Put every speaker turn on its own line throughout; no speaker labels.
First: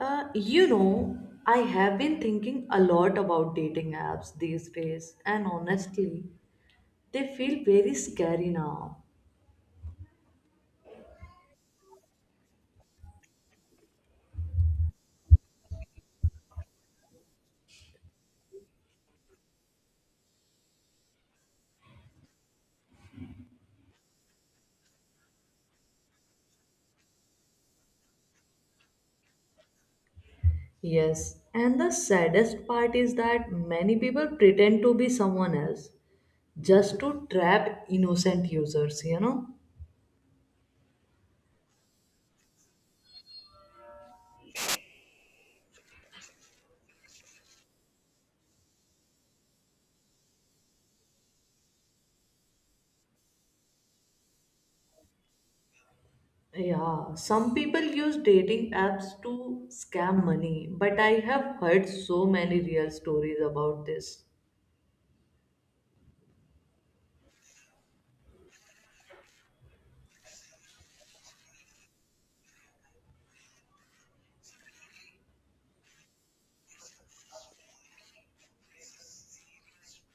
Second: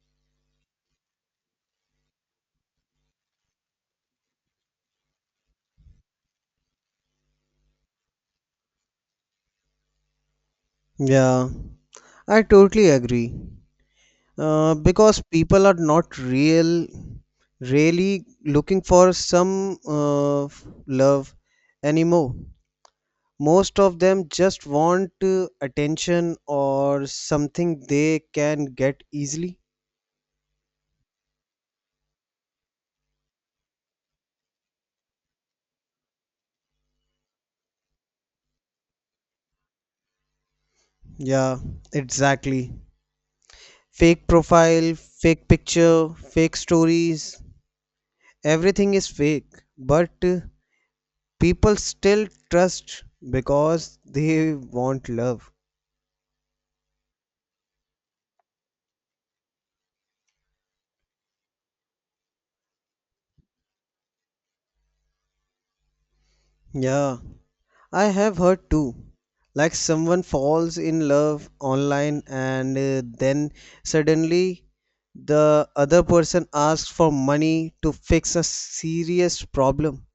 Uh, you know, I have been thinking a lot about dating apps these days, and honestly, they feel very scary now.
Yeah, I totally agree. Because people are not real, really looking for some love anymore. Most of them just want attention or something they can get easily.
Yes, and the saddest part is that many people pretend to be someone else just to trap innocent users, you know?
Yeah, exactly. Fake profile, fake picture, fake stories, everything is fake. But People still trust because they want love.
Yeah, some people use dating apps to scam money, but I have heard so many real stories about this.
Yeah, I have heard too. Like someone falls in love online and then suddenly the other person asks for money to fix a serious problem.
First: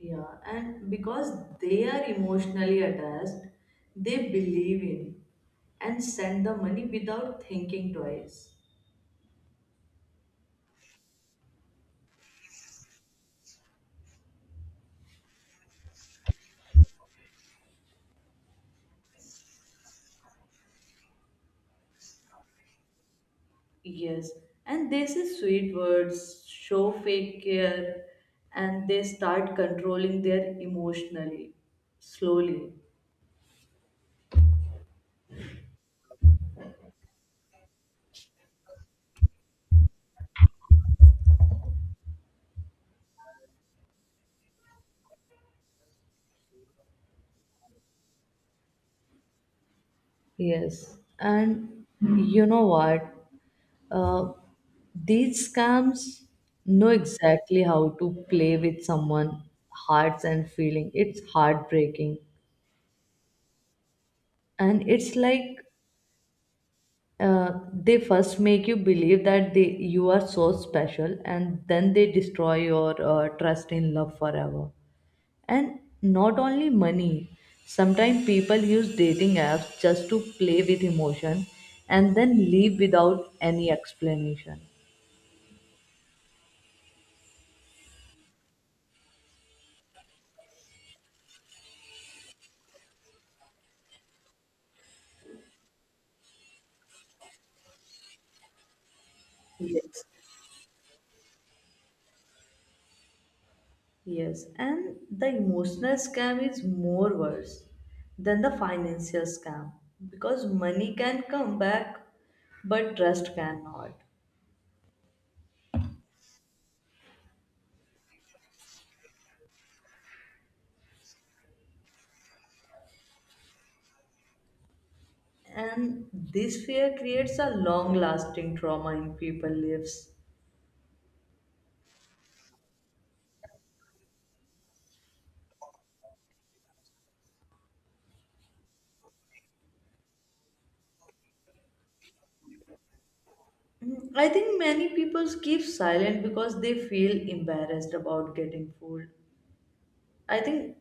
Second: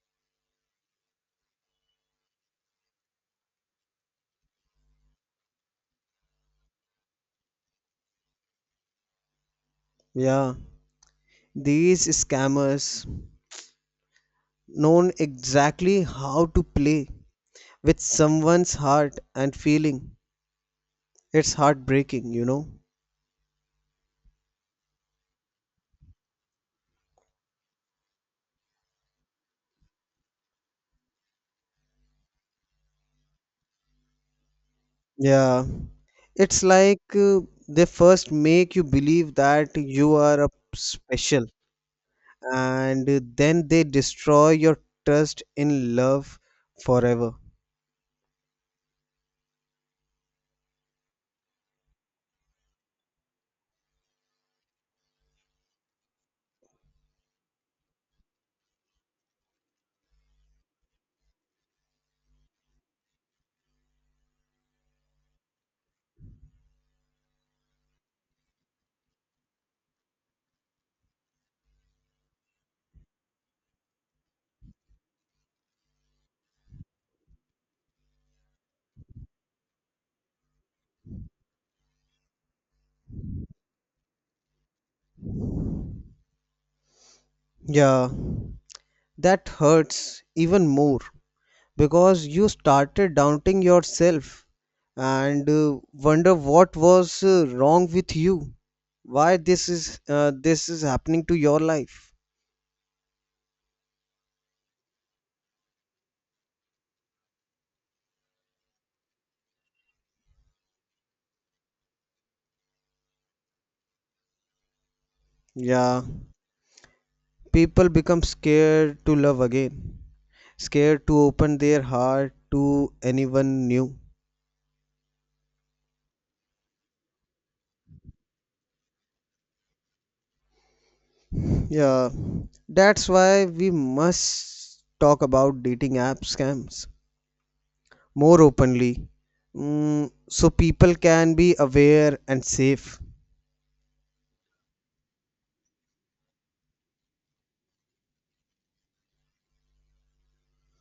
Yeah, and because they are emotionally attached, they believe in and send the money without thinking twice.
Yeah, these scammers know exactly how to play with someone's heart and feeling. It's heartbreaking.
Yes, and they say sweet words, show fake care, and they start controlling their emotionally, slowly.
Yeah, it's like they first make you believe that you are a special, and then they destroy your trust in love forever.
Yes, and you know what? Uh, these scams know exactly how to play with someone's hearts and feeling. It's heartbreaking. And it's like they first make you believe that they you are so special, and then they destroy your trust in love forever. And not only money, sometimes people use dating apps just to play with emotion and then leave without any explanation.
Yeah, that hurts even more because you started doubting yourself and wonder what was wrong with you, why this is
Yes.
uh, this is happening to your life.
Yes, and the emotional scam is more worse than the financial scam, because money can come back but trust cannot.
Yeah, people become scared to love again, scared to open their heart to anyone new.
And this fear creates a long lasting trauma in people's lives.
Yeah, that's why we must talk about dating app scams more openly, so people can be aware and safe.
Mm, I think many people keep silent because they feel embarrassed about getting fooled. I think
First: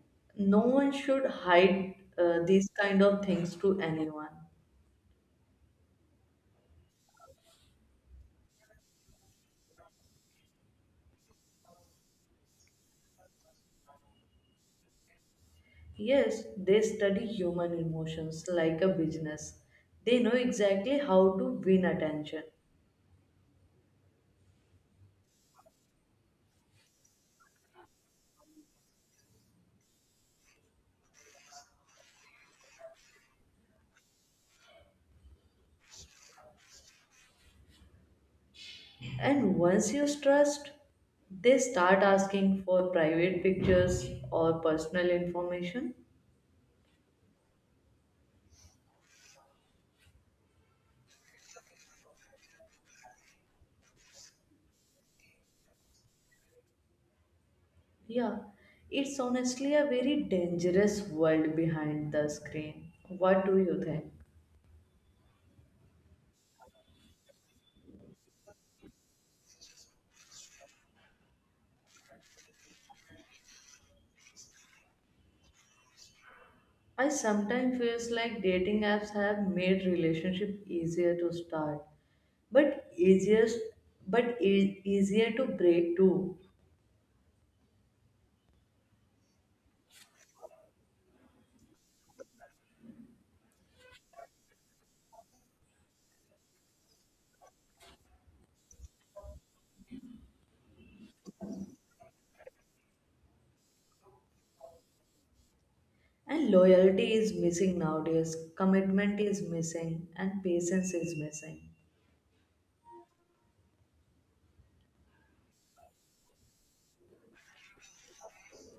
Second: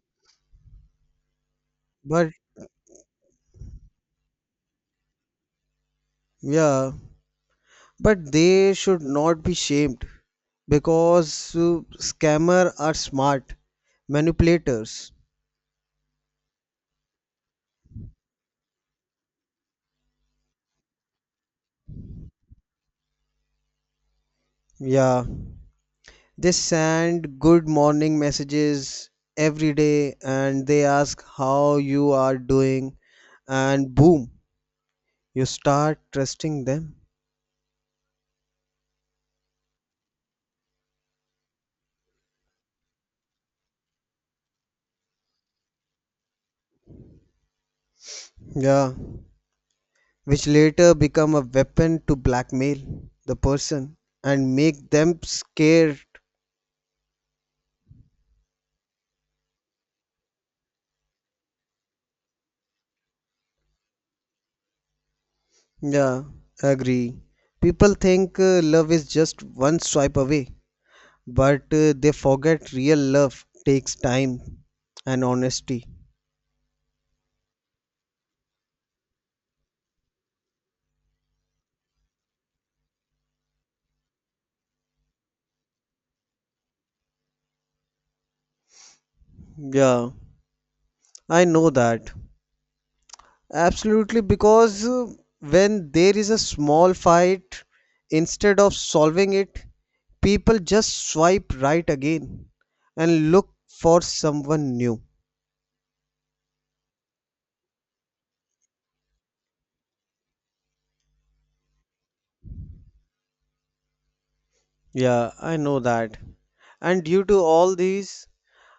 no one should hide
But
these kind of things to anyone.
yeah, but they should not be shamed because scammer are smart manipulators.
Yes, they study human emotions like a business. They know exactly how to win attention.
Yeah, they send good morning messages every day and they ask how you are doing and boom, you start trusting them.
And once you trust, they start asking for private pictures or personal information.
Yeah, which later become a weapon to blackmail the person and make them scared.
Yeah, it's honestly a very dangerous world behind the screen. What do you think?
Yeah, agree. People think love is just one swipe away, but they forget real love takes time and honesty.
I sometimes feels like dating apps have made relationship easier to start, but easier, but easier to break too.
Yeah, I know that. Absolutely, because when there is a small fight, instead of solving it, people just swipe right again and look for someone new.
And loyalty is missing nowadays. Commitment is missing, and patience is missing.
Yeah, I know that. And due to all these,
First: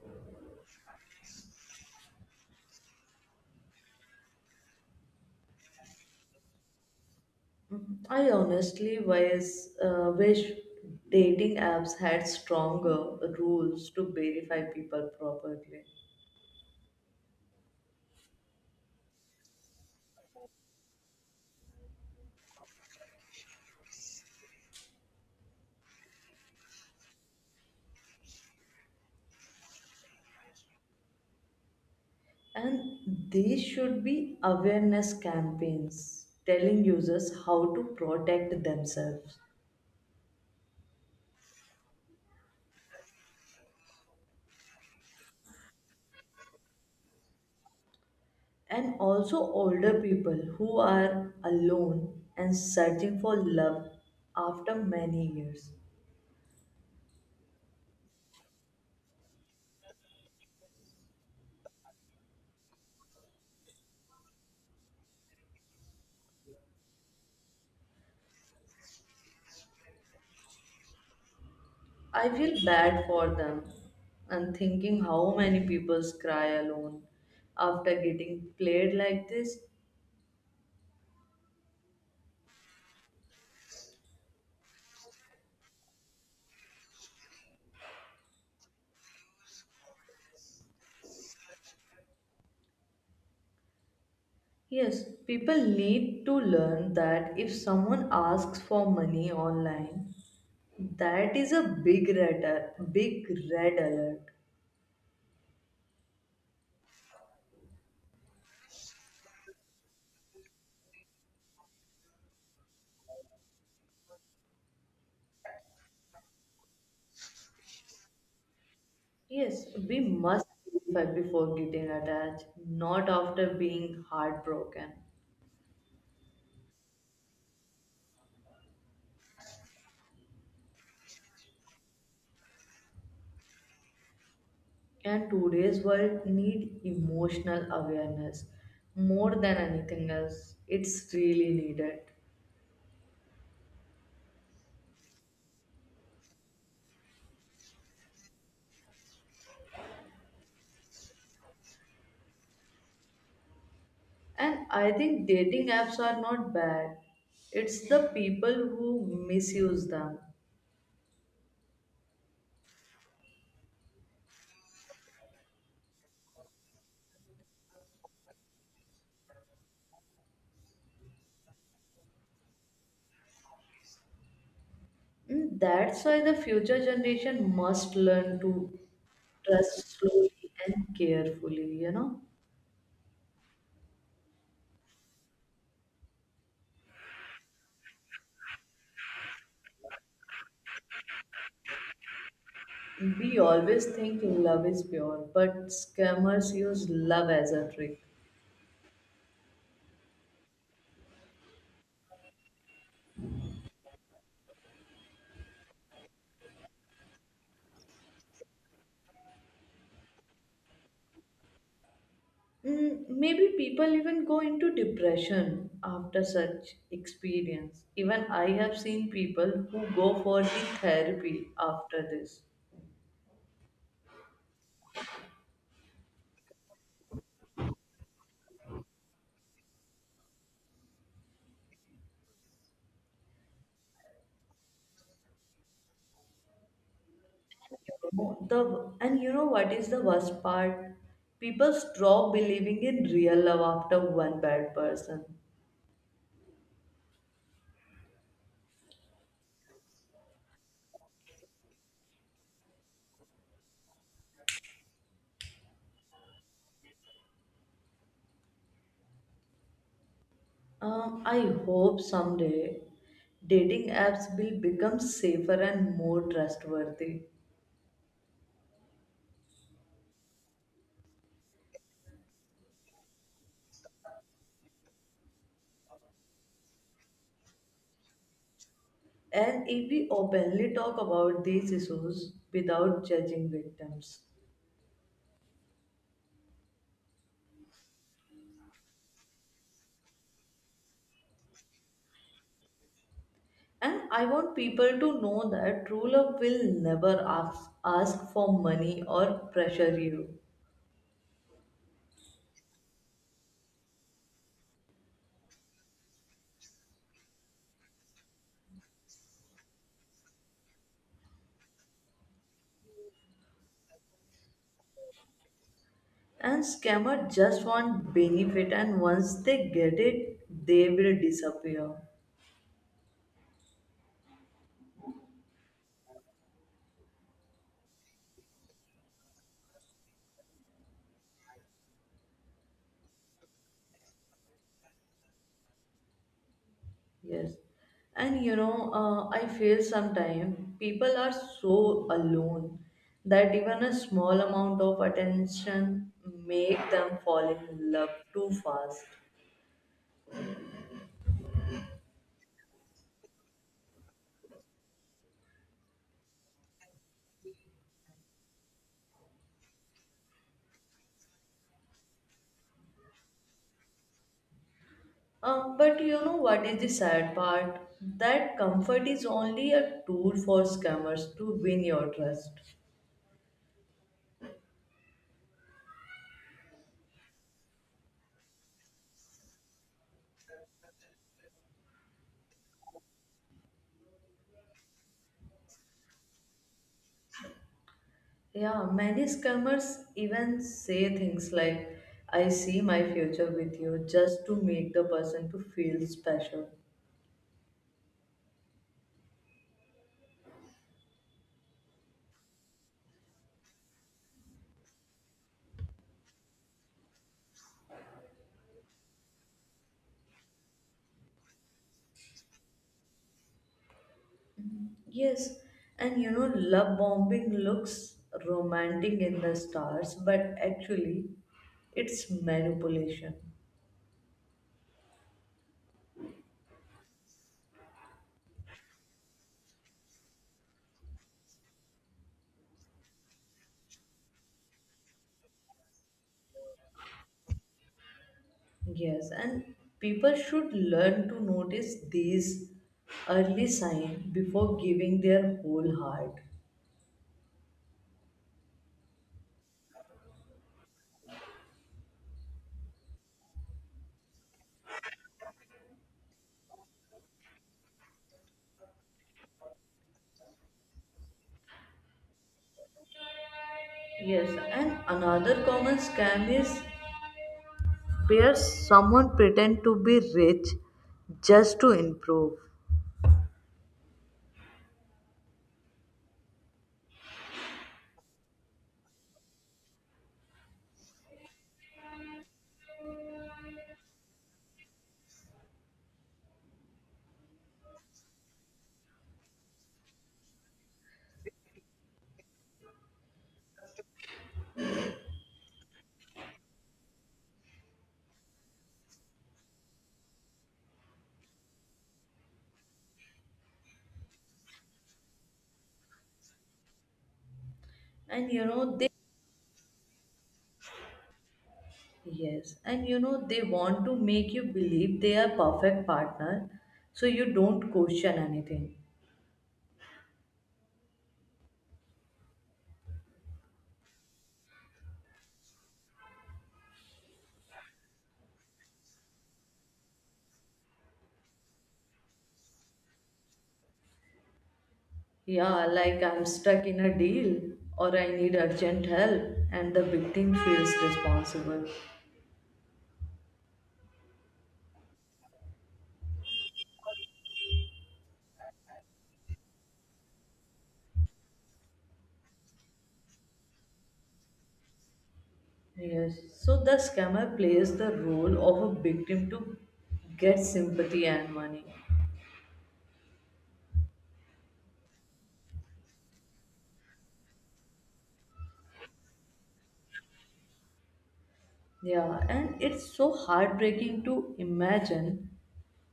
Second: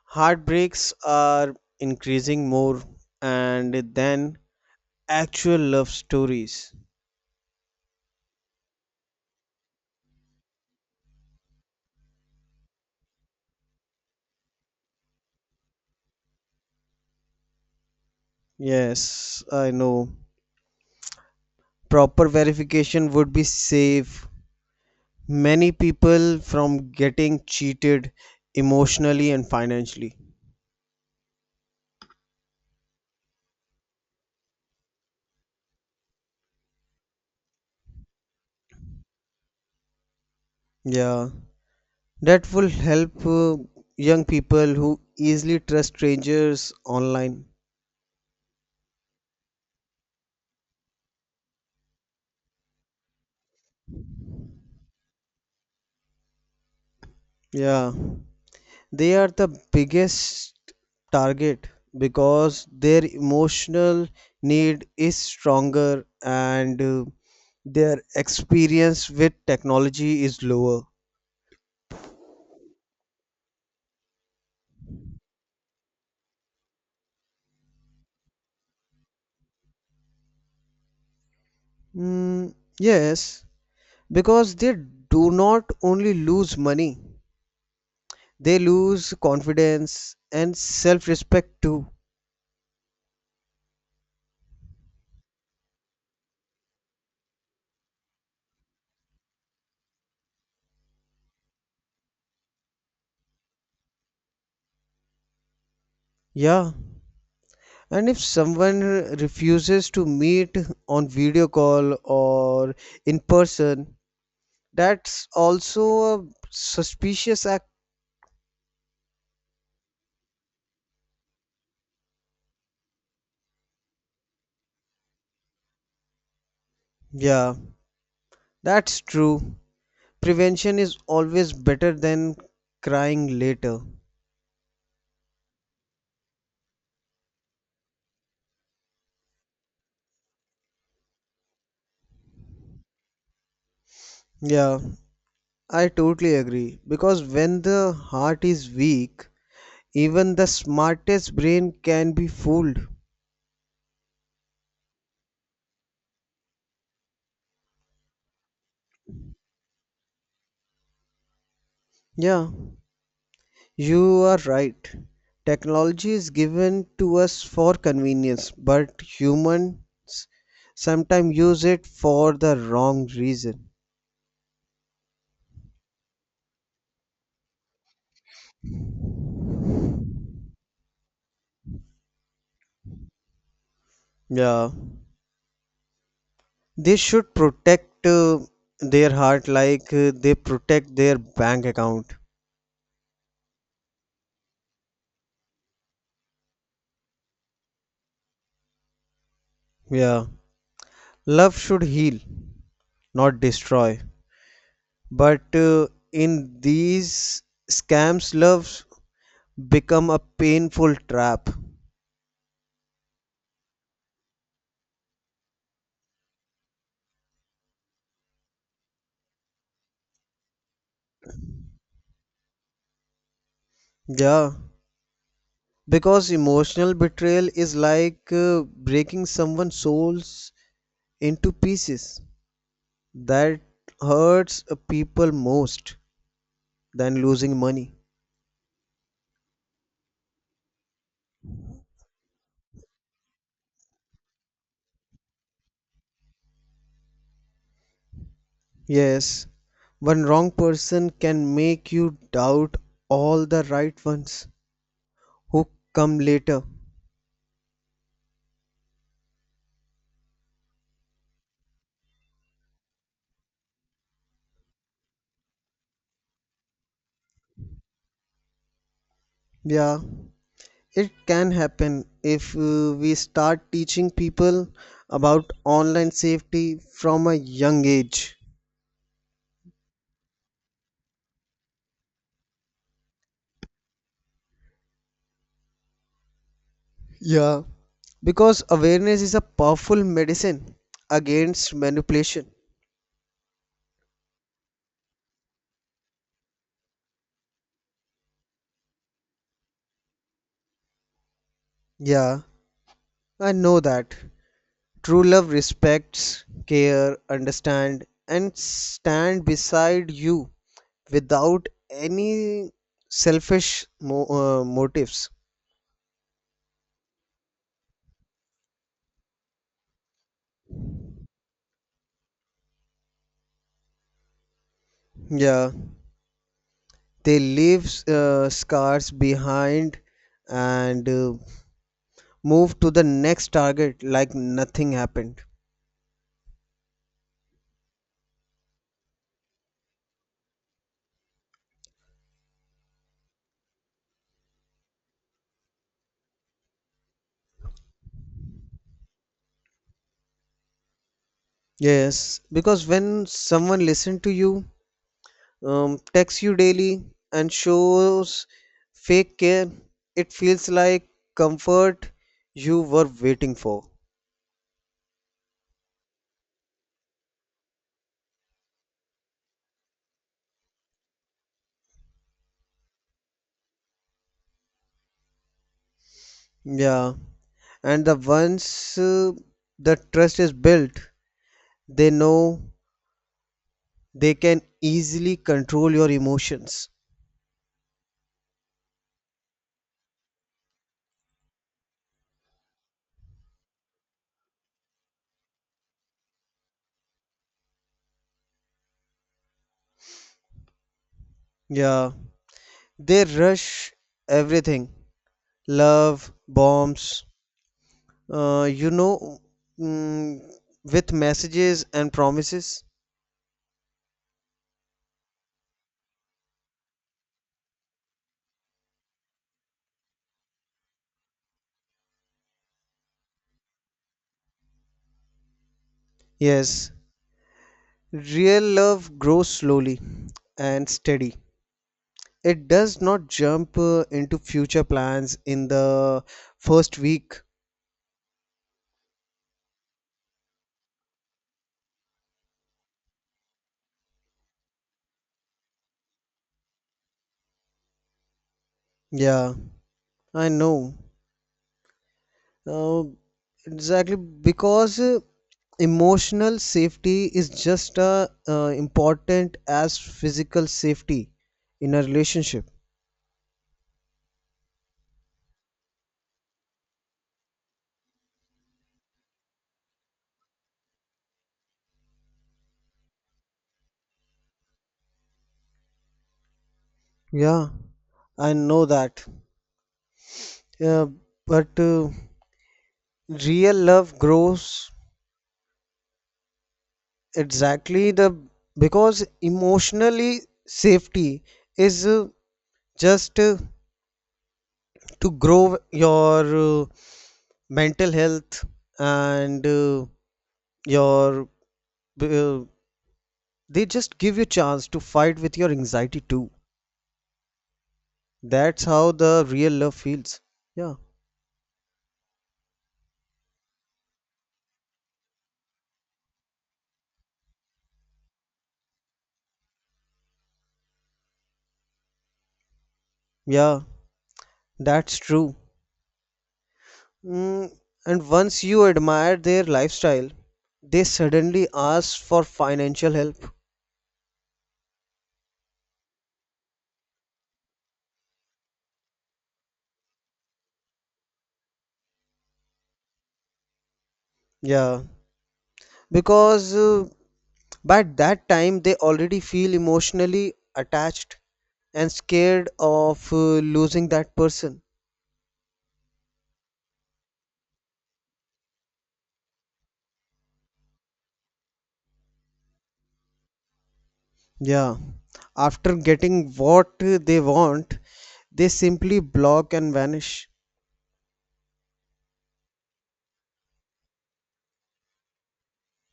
heartbreaks are increasing more and then actual love stories.
I honestly wish dating apps had stronger rules to verify people properly.
Yes, I know. Proper verification would be safe many people from getting cheated emotionally and financially.
And these should be awareness campaigns telling users how to protect themselves.
Yeah, that will help young people who easily trust strangers online.
And also, older people who are alone and searching for love after many years.
Yeah, they are the biggest target because their emotional need is stronger and their experience with technology is lower.
I feel bad for them and thinking how many people cry alone after getting played like this.
Mm, yes, because they do not only lose money, they lose confidence and self respect too.
Yes, people need to learn that if someone asks for money online, that is a big red alert.
Yeah. And if someone refuses to meet on video call or in person, that's also a suspicious act.
Yes, we must verify before getting attached, not after being heartbroken.
Yeah, that's true. Prevention is always better than crying later.
And today's world need emotional awareness more than anything else. It's really needed.
Yeah, I totally agree. Because when the heart is weak, even the smartest brain can be fooled.
And I think dating apps are not bad. It's the people who misuse them.
Yeah, you are right. Technology is given to us for convenience, but humans sometimes use it for the wrong reason.
And that's why the future generation must learn to trust slowly and carefully, you know.
Yeah. They should protect their heart like they protect their bank account.
We always think love is pure, but scammers use love as a trick.
Yeah. Love should heal, not destroy. But in these scams, loves become a painful trap.
Mm, maybe people even go into depression after such experience. Even I have seen people who go for the therapy after this.
Yeah. Because emotional betrayal is like breaking someone's souls into pieces. That hurts people most than losing money.
The and you know what is the worst part? People stop believing in real love after one bad person.
Yes, one wrong person can make you doubt all the right ones who come later.
I hope someday dating apps will become safer and more trustworthy.
Yeah, it can happen if we start teaching people about online safety from a young age.
And if we openly talk about these issues without judging victims.
Yeah, because awareness is a powerful medicine against manipulation.
And I want people to know that true love will never ask for money or pressure you.
Yeah, I know that. True love respects, care, understand, and stand beside you without any selfish motives.
And scammer just want benefit, and once they get it, they will disappear.
Yeah, they leave scars behind and move to the next target like nothing happened.
Yes. And you know, I feel sometimes people are so alone that even a small amount of attention make them fall in love too fast.
Yes, because when someone listens to you, texts you daily and shows fake care. It feels like comfort you were waiting for.
But you know what is the sad part? That comfort is only a tool for scammers to win your trust.
Yeah, and the once the trust is built, they know they can easily control your emotions.
Yeah, many scammers even say things like, I see my future with you, just to make the person to feel special.
Yeah, they rush everything love, bombs, uh, you know, mm, with messages and promises.
Yes, and you know, love bombing looks romantic in the stars, but actually, it's manipulation.
Yes, real love grows slowly and steady. It does not jump into future plans in the first week.
Yes, and people should learn to notice these early signs before giving their whole heart.
Yeah, I know. Uh, exactly, because emotional safety is just as important as physical safety in a relationship.
Yes, and another common scam is where someone pretend to be rich just to improve.
Yeah, I know that. Yeah, but real love grows exactly the because emotionally safety is just to grow your mental health and your uh, they just give you chance to fight with your anxiety too.
And you
That's
know they
how the real love feels. Yeah.
yes, and you know they want to make you believe they are perfect partner, so you don't question anything.
Yeah, that's true. mm, and once you admire their lifestyle, they suddenly ask for financial help.
Yeah, like I'm stuck in a deal or I need urgent help, and the victim feels responsible.
Yeah, because But that time, they already feel emotionally attached and scared of losing that person.
Yes. So the scammer plays the role of a victim to get sympathy and money.
Yeah. After getting what they want, they simply block and vanish.
Yeah, and it's so heartbreaking to imagine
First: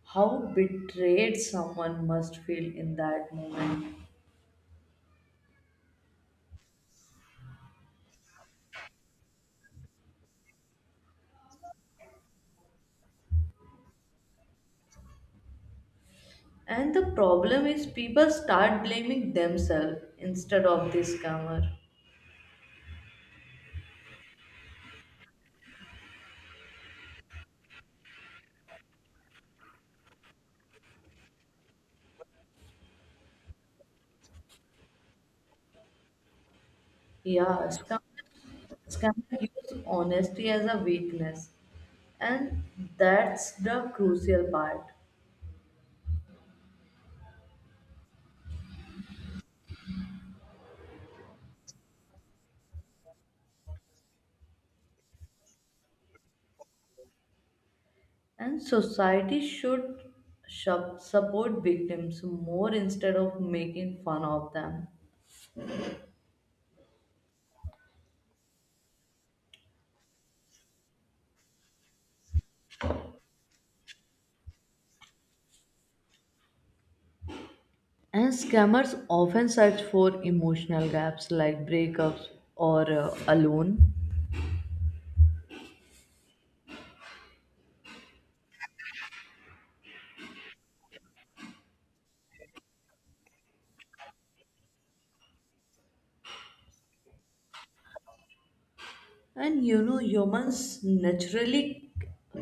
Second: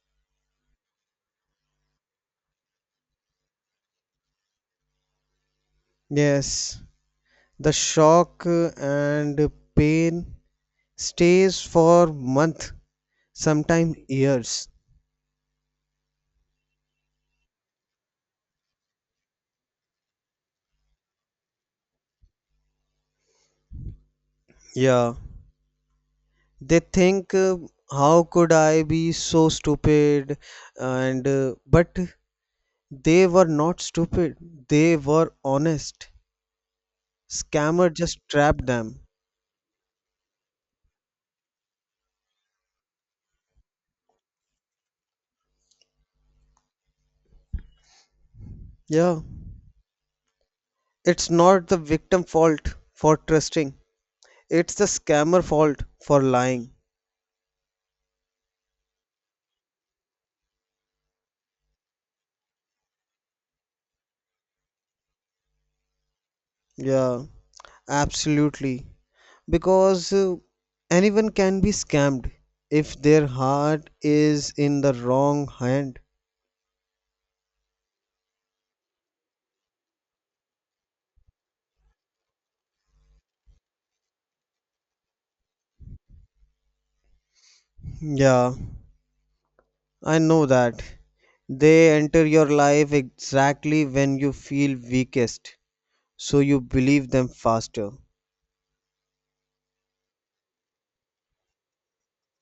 how betrayed someone must feel in that moment.
Yes. The shock and pain stays for month, sometimes years.
And the problem is people start blaming themselves instead of the scammer.
Yeah. They think, how could I be so stupid? And but they were not stupid, they were honest.
Yeah,
Scammer
scam
just trapped them.
scammers use honesty as a weakness, and that's the crucial part.
Yeah. It's not the victim fault for trusting. It's the scammer fault for lying.
And society should support victims more instead of making fun of them.
Yeah, absolutely. Because anyone can be scammed if their heart is in the wrong hand.
And scammers often search for emotional gaps like breakups or alone.
Yeah, I know that. They enter your life exactly when you feel weakest, so you believe them faster.
And you know, humans naturally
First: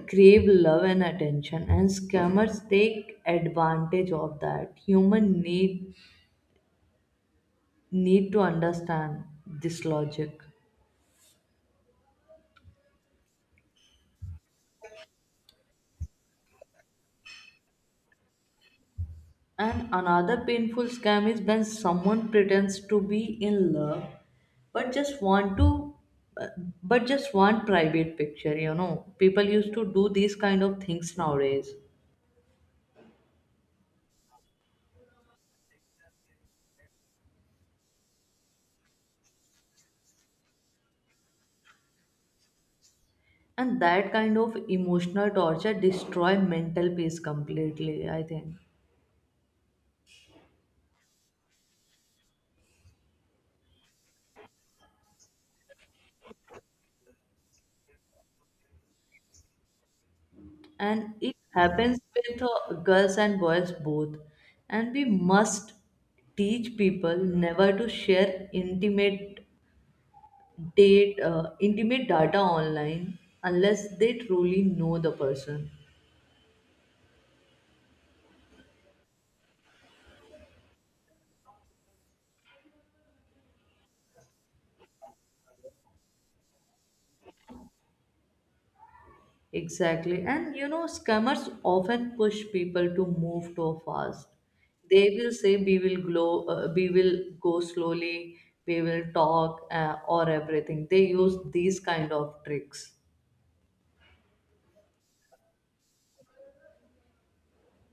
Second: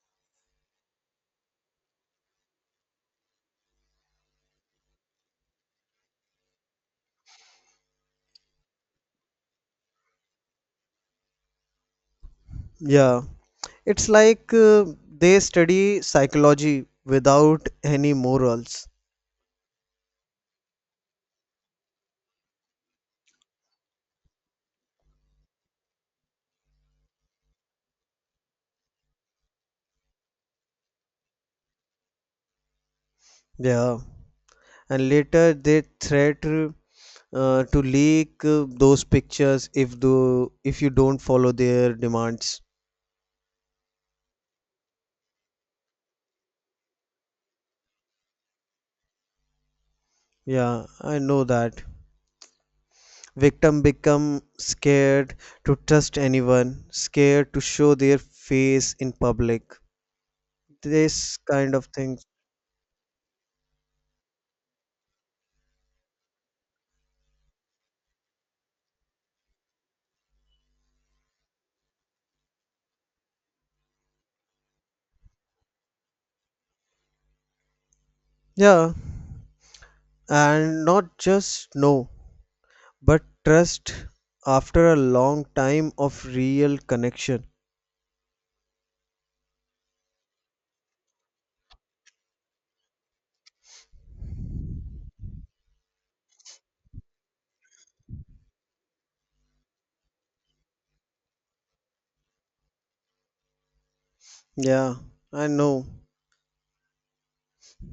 crave love and attention, and scammers take advantage of that. Human need need to understand this logic.
Yeah, it's like they study psychology without any morals.
And another painful scam is when someone pretends to be in love but just want to uh, but just want private picture, you know. People used to do these kind of things nowadays.
Yeah, and later they threat to leak those pictures if do if you don't follow their demands.
And that kind of emotional torture destroy mental peace completely, I think.
Yeah, I know that. Victim become scared to trust anyone, scared to show their face in public.
And it
This kind of
happens
thing.
with girls and boys both. And we must teach people never to share intimate data online unless they truly know the person.
Yeah, and not just no. But trust after a long time of real connection.
Exactly, and you know scammers often push people to move too fast. They will say we will go slowly, we will talk or everything, they use these kind of tricks.
Yeah, I know.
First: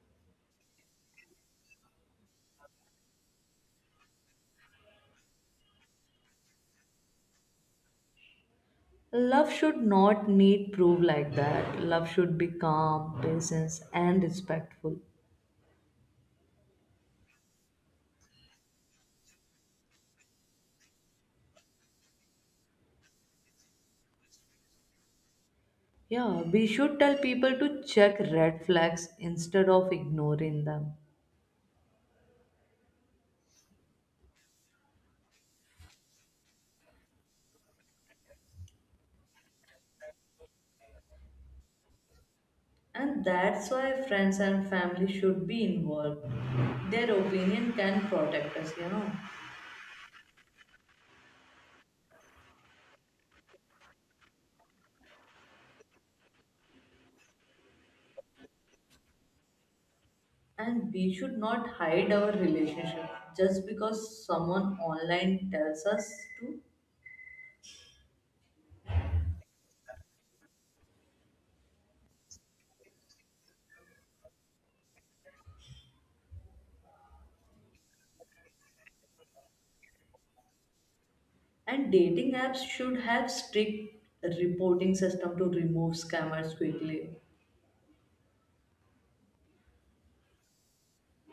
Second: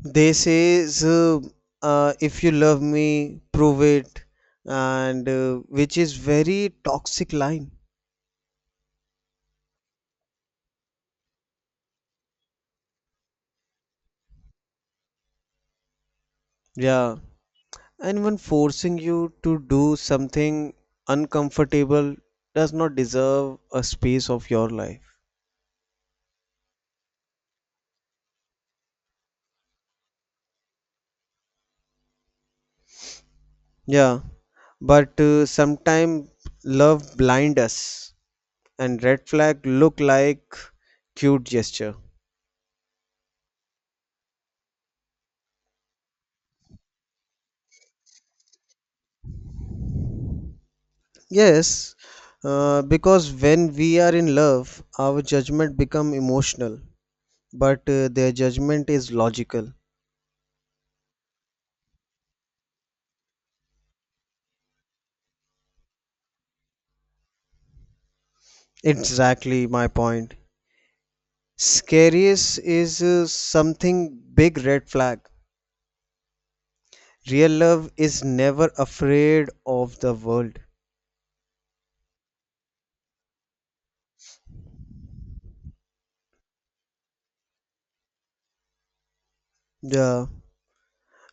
They say if you love me, prove it, and which is very toxic line.
Love should not need proof like that. Love should be calm, patience, and respectful.
Yeah, and when forcing you to do something uncomfortable does not deserve a space of your life.
Yeah, we should tell people to check red flags instead of ignoring them.
Yeah, but sometimes love blind us, and red flag look like cute gesture.
And that's why friends and family should be involved. Their opinion can protect us, you know.
Yes, because when we are in love, our judgment become emotional, but their judgment is logical.
And we should not hide our relationship just because someone online tells us to.
Exactly my point. Scariest is something big red flag. Real love is never afraid of the world.
And dating apps should have strict reporting system to remove scammers quickly.
Yeah,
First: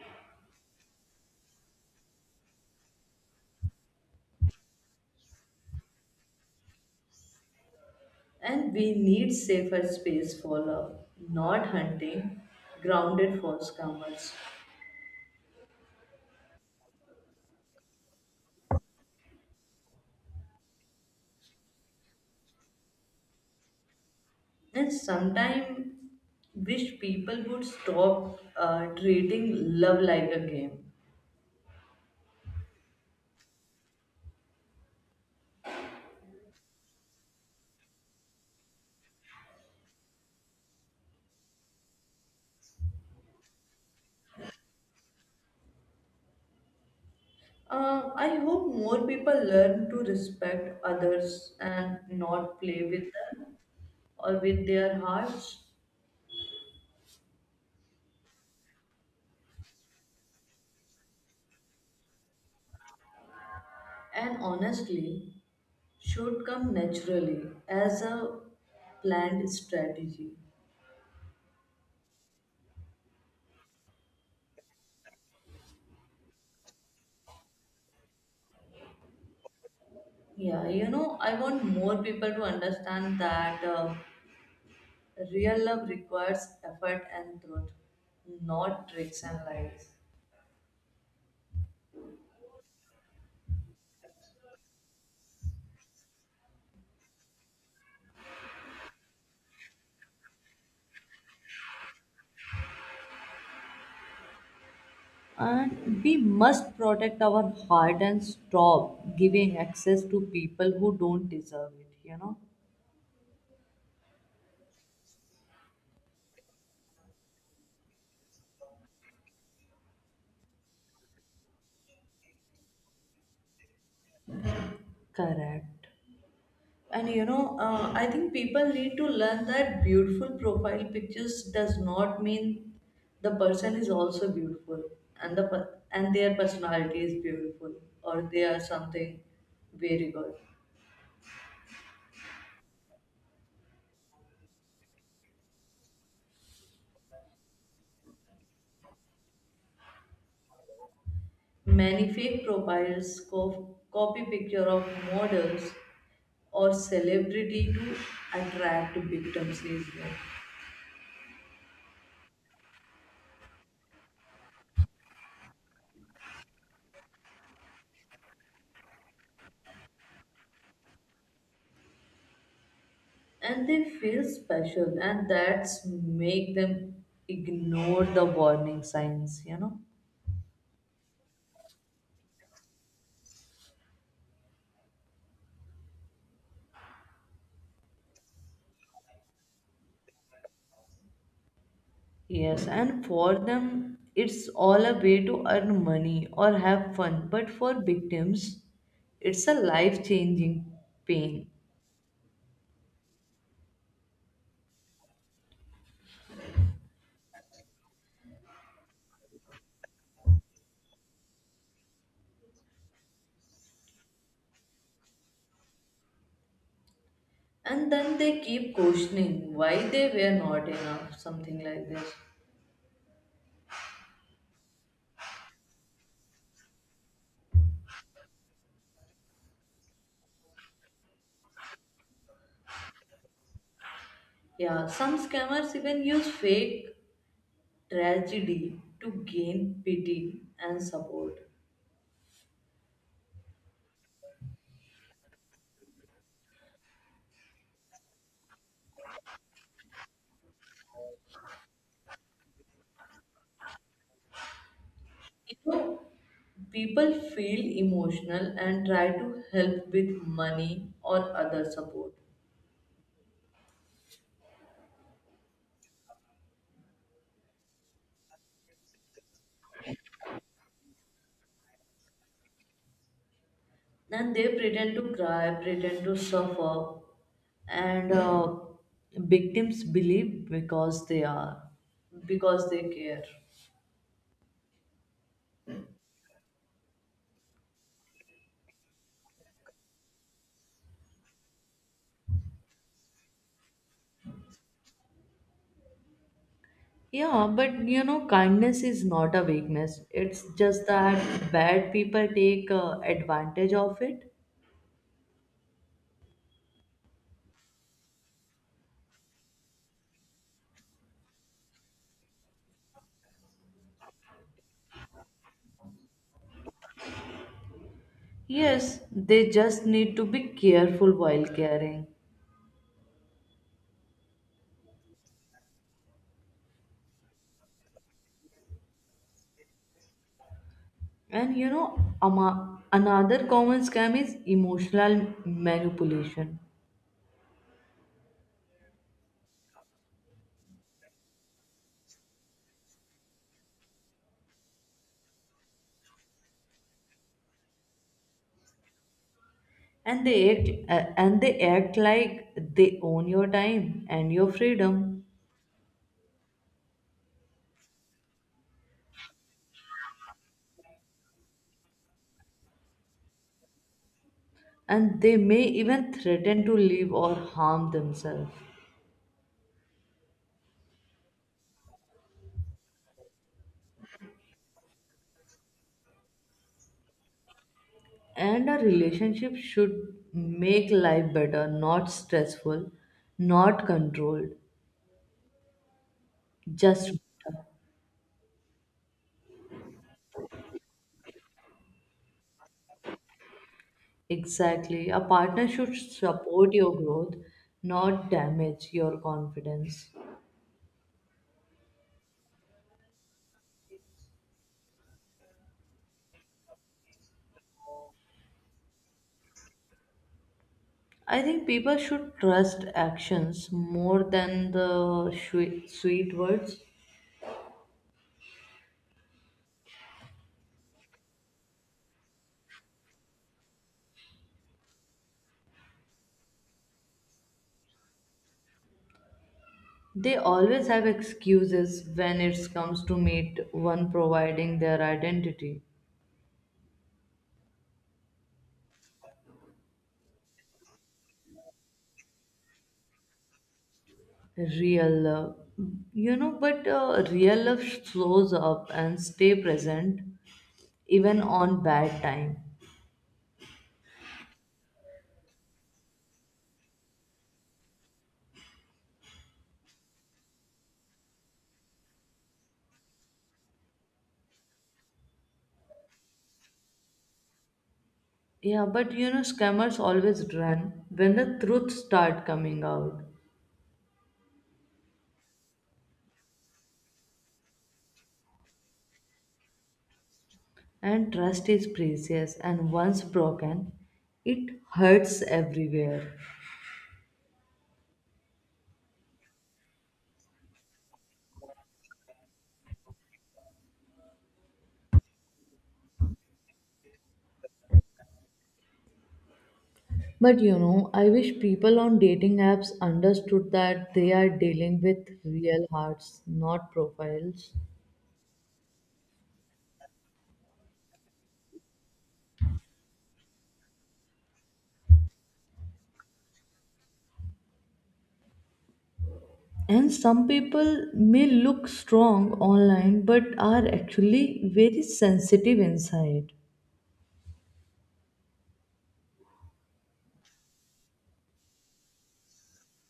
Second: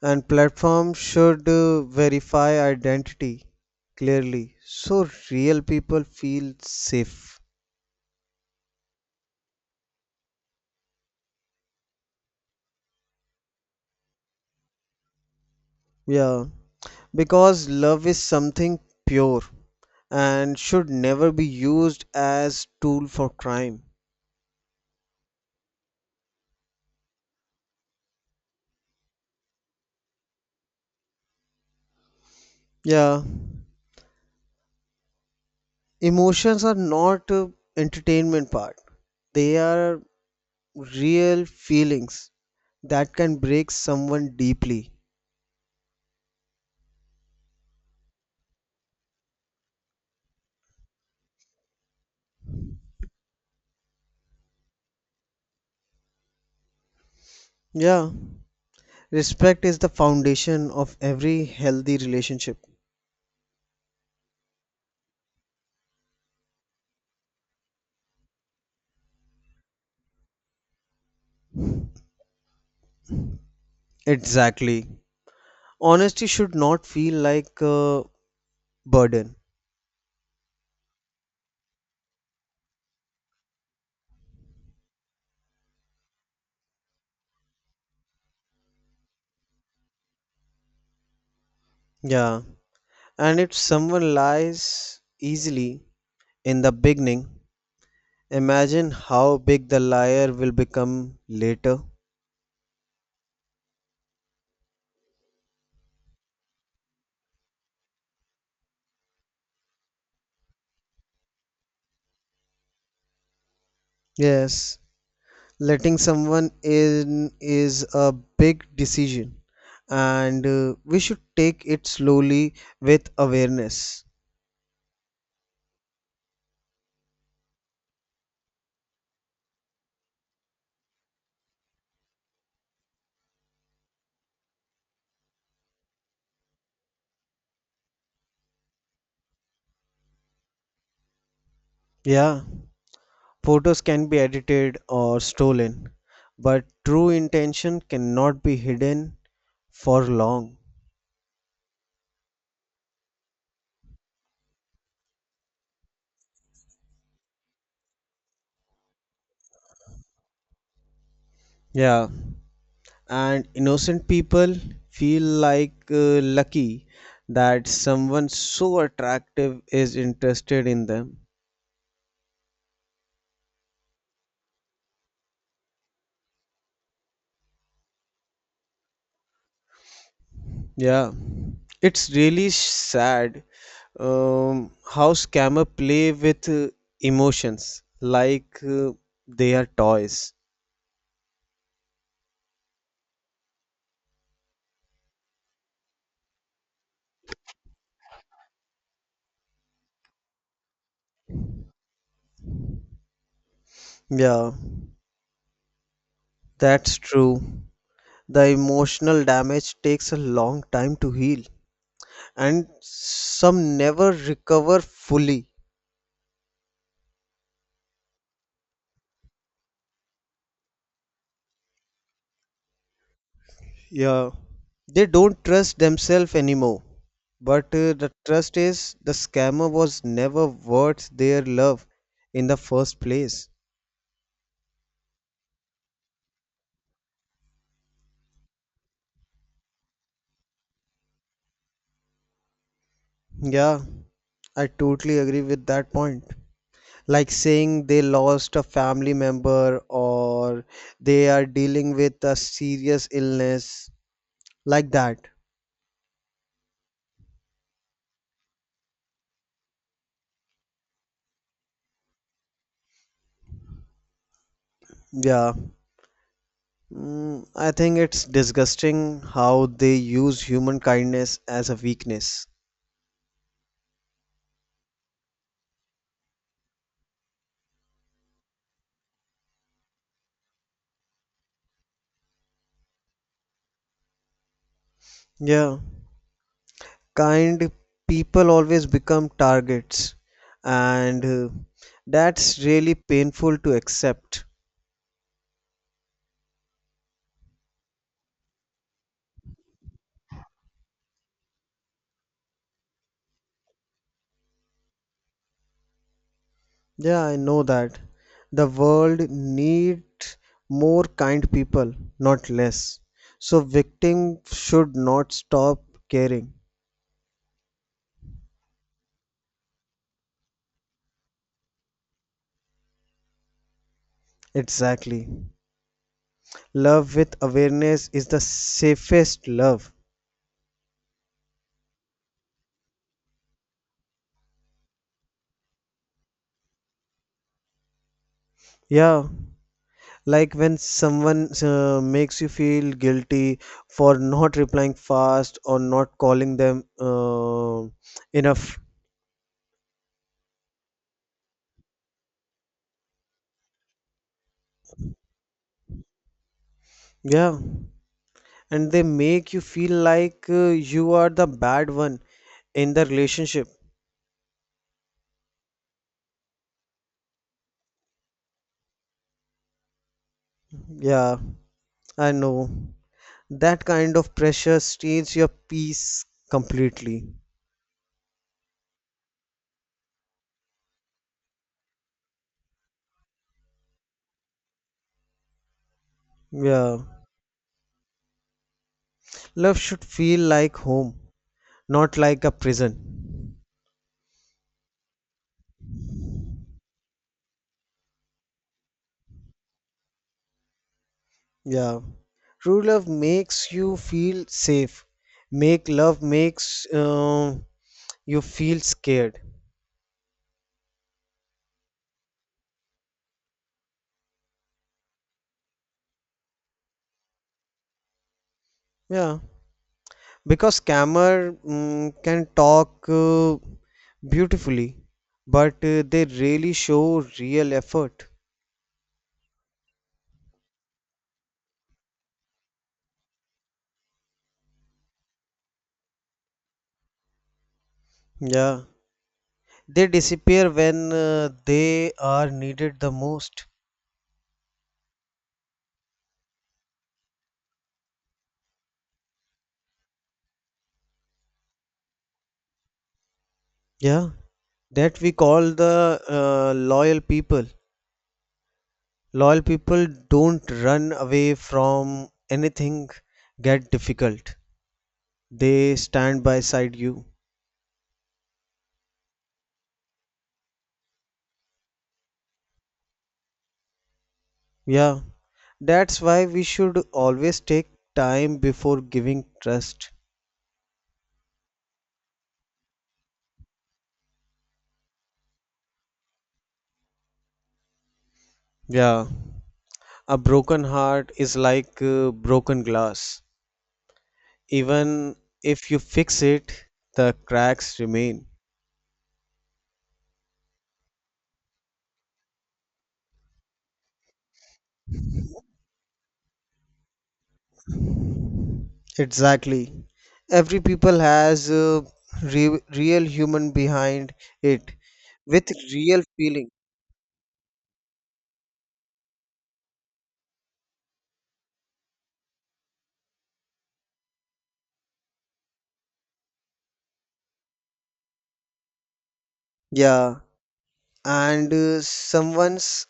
and platform should verify identity clearly so real people feel safe.
And we need safer space for love, not hunting, grounded false comers.
Yeah, because love is something pure and should never be used as tool for crime.
And sometimes wish people would stop treating love like a game.
Yeah, emotions are not a entertainment part. They are real feelings that can break someone deeply.
I hope more people learn to respect others and not play with them or with their hearts.
Yeah, respect is the foundation of every healthy relationship.
And honestly, should come naturally as a planned strategy.
Exactly. Honesty should not feel like a burden.
Yeah, you know, I want more people to understand that real love requires effort and truth, not tricks and lies.
Yeah. And if someone lies easily in the beginning, imagine how big the liar will become later.
And we must protect our heart and stop giving access to people who don't deserve it, you know?
Yes, letting someone in is a big decision, and we should take it slowly with awareness.
Correct. And you know I think people need to learn that beautiful profile pictures does not mean the person is also beautiful, and their personality is beautiful, or they are something very good.
Yeah, photos can be edited or stolen, but true intention cannot be hidden for long.
Many fake profiles copy picture of models or celebrity to attract victims easily.
Yeah. And innocent people feel like lucky that someone so attractive is interested in them.
And they feel special, and that's make them ignore the warning signs, you know.
Yeah, it's really sad. Um, how scammer play with emotions like they are toys.
Yes, and for them, it's all a way to earn money or have fun. But for victims, it's a life changing pain.
Yeah, that's true. The emotional damage takes a long time to heal, and some never recover fully.
And then they keep questioning why they were not enough, something like this.
Yeah, they don't trust themselves anymore. But the trust is the scammer was never worth their love in the first place.
Yeah, some scammers even use fake tragedy to gain pity and support.
Yeah, I totally agree with that point. Like saying they lost a family member or they are dealing with a serious illness, like that.
You know, people feel emotional and try to help with money or other support.
Yeah. I think it's disgusting how they use human kindness as a weakness.
Then they pretend to cry, pretend to suffer, and victims believe because they care.
Yeah. Kind people always become targets, and that's really painful to accept.
Yeah, but you know, kindness is not a weakness. It's just that bad people take advantage of it.
Yeah, I know that. The world needs more kind people, not less, so victim should not stop caring.
Yes, they just need to be careful while caring.
Exactly. Love with awareness is the safest love.
And you know, another common scam is emotional manipulation.
Yeah, like when someone makes you feel guilty for not replying fast or not calling them enough.
And they act like they own your time and your freedom.
Yeah, and they make you feel like you are the bad one in the relationship.
And they may even threaten to leave or harm themselves.
Yeah, I know, that kind of pressure steals your peace completely.
And a relationship should make life better, not stressful, not controlled,
Yeah,
just better.
love should feel like home, not like a prison.
Exactly, a partner should support your growth, not damage your confidence.
Yeah. True love makes you feel safe. Make love makes you feel scared.
I think people should trust actions more than the sweet words.
Yeah. Because scammer can talk beautifully, but they really show real effort.
They always have excuses when it comes to meet one providing their identity.
Yeah. They disappear when they are needed the most.
Real love. You know, but real love slows up and stay present even on bad time.
Yeah. That we call the loyal people. Loyal people don't run away from anything get difficult, they stand by side you.
Yeah, but you know, scammers always run when the truth start coming out.
Yeah, that's why we should always take time before giving trust.
And trust is precious, and once broken, it hurts everywhere.
Yeah, a broken heart is like broken glass, even if you fix it the cracks remain.
But you know, I wish people on dating apps understood that they are dealing with real hearts, not profiles.
Exactly. Every people has a real human behind it, with real feeling.
And some people may look strong online but are actually very sensitive inside.
Yeah, and someone's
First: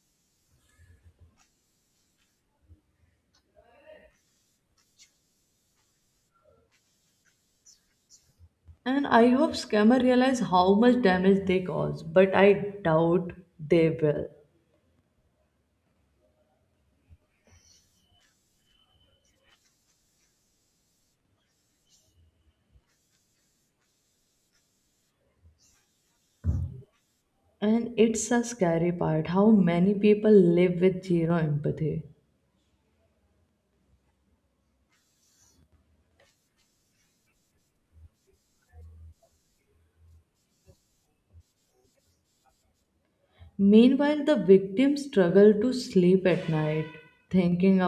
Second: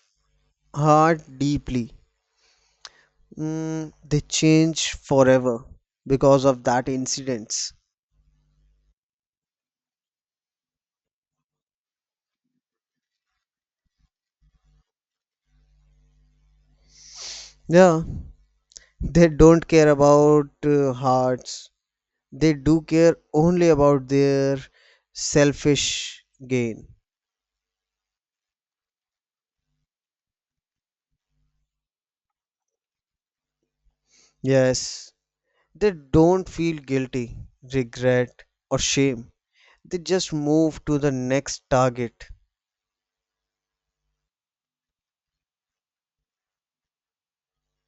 heart deeply, they change forever because of that incidents.
And I hope scammers realize how much damage they cause, but I doubt they will.
Yeah, they don't care about hearts, they do care only about their selfish gain.
And it's a scary part how many people live with zero empathy.
Yes, they don't feel guilty, regret, or shame, they just move to the next target.
Meanwhile, the victims struggle to sleep at night, thinking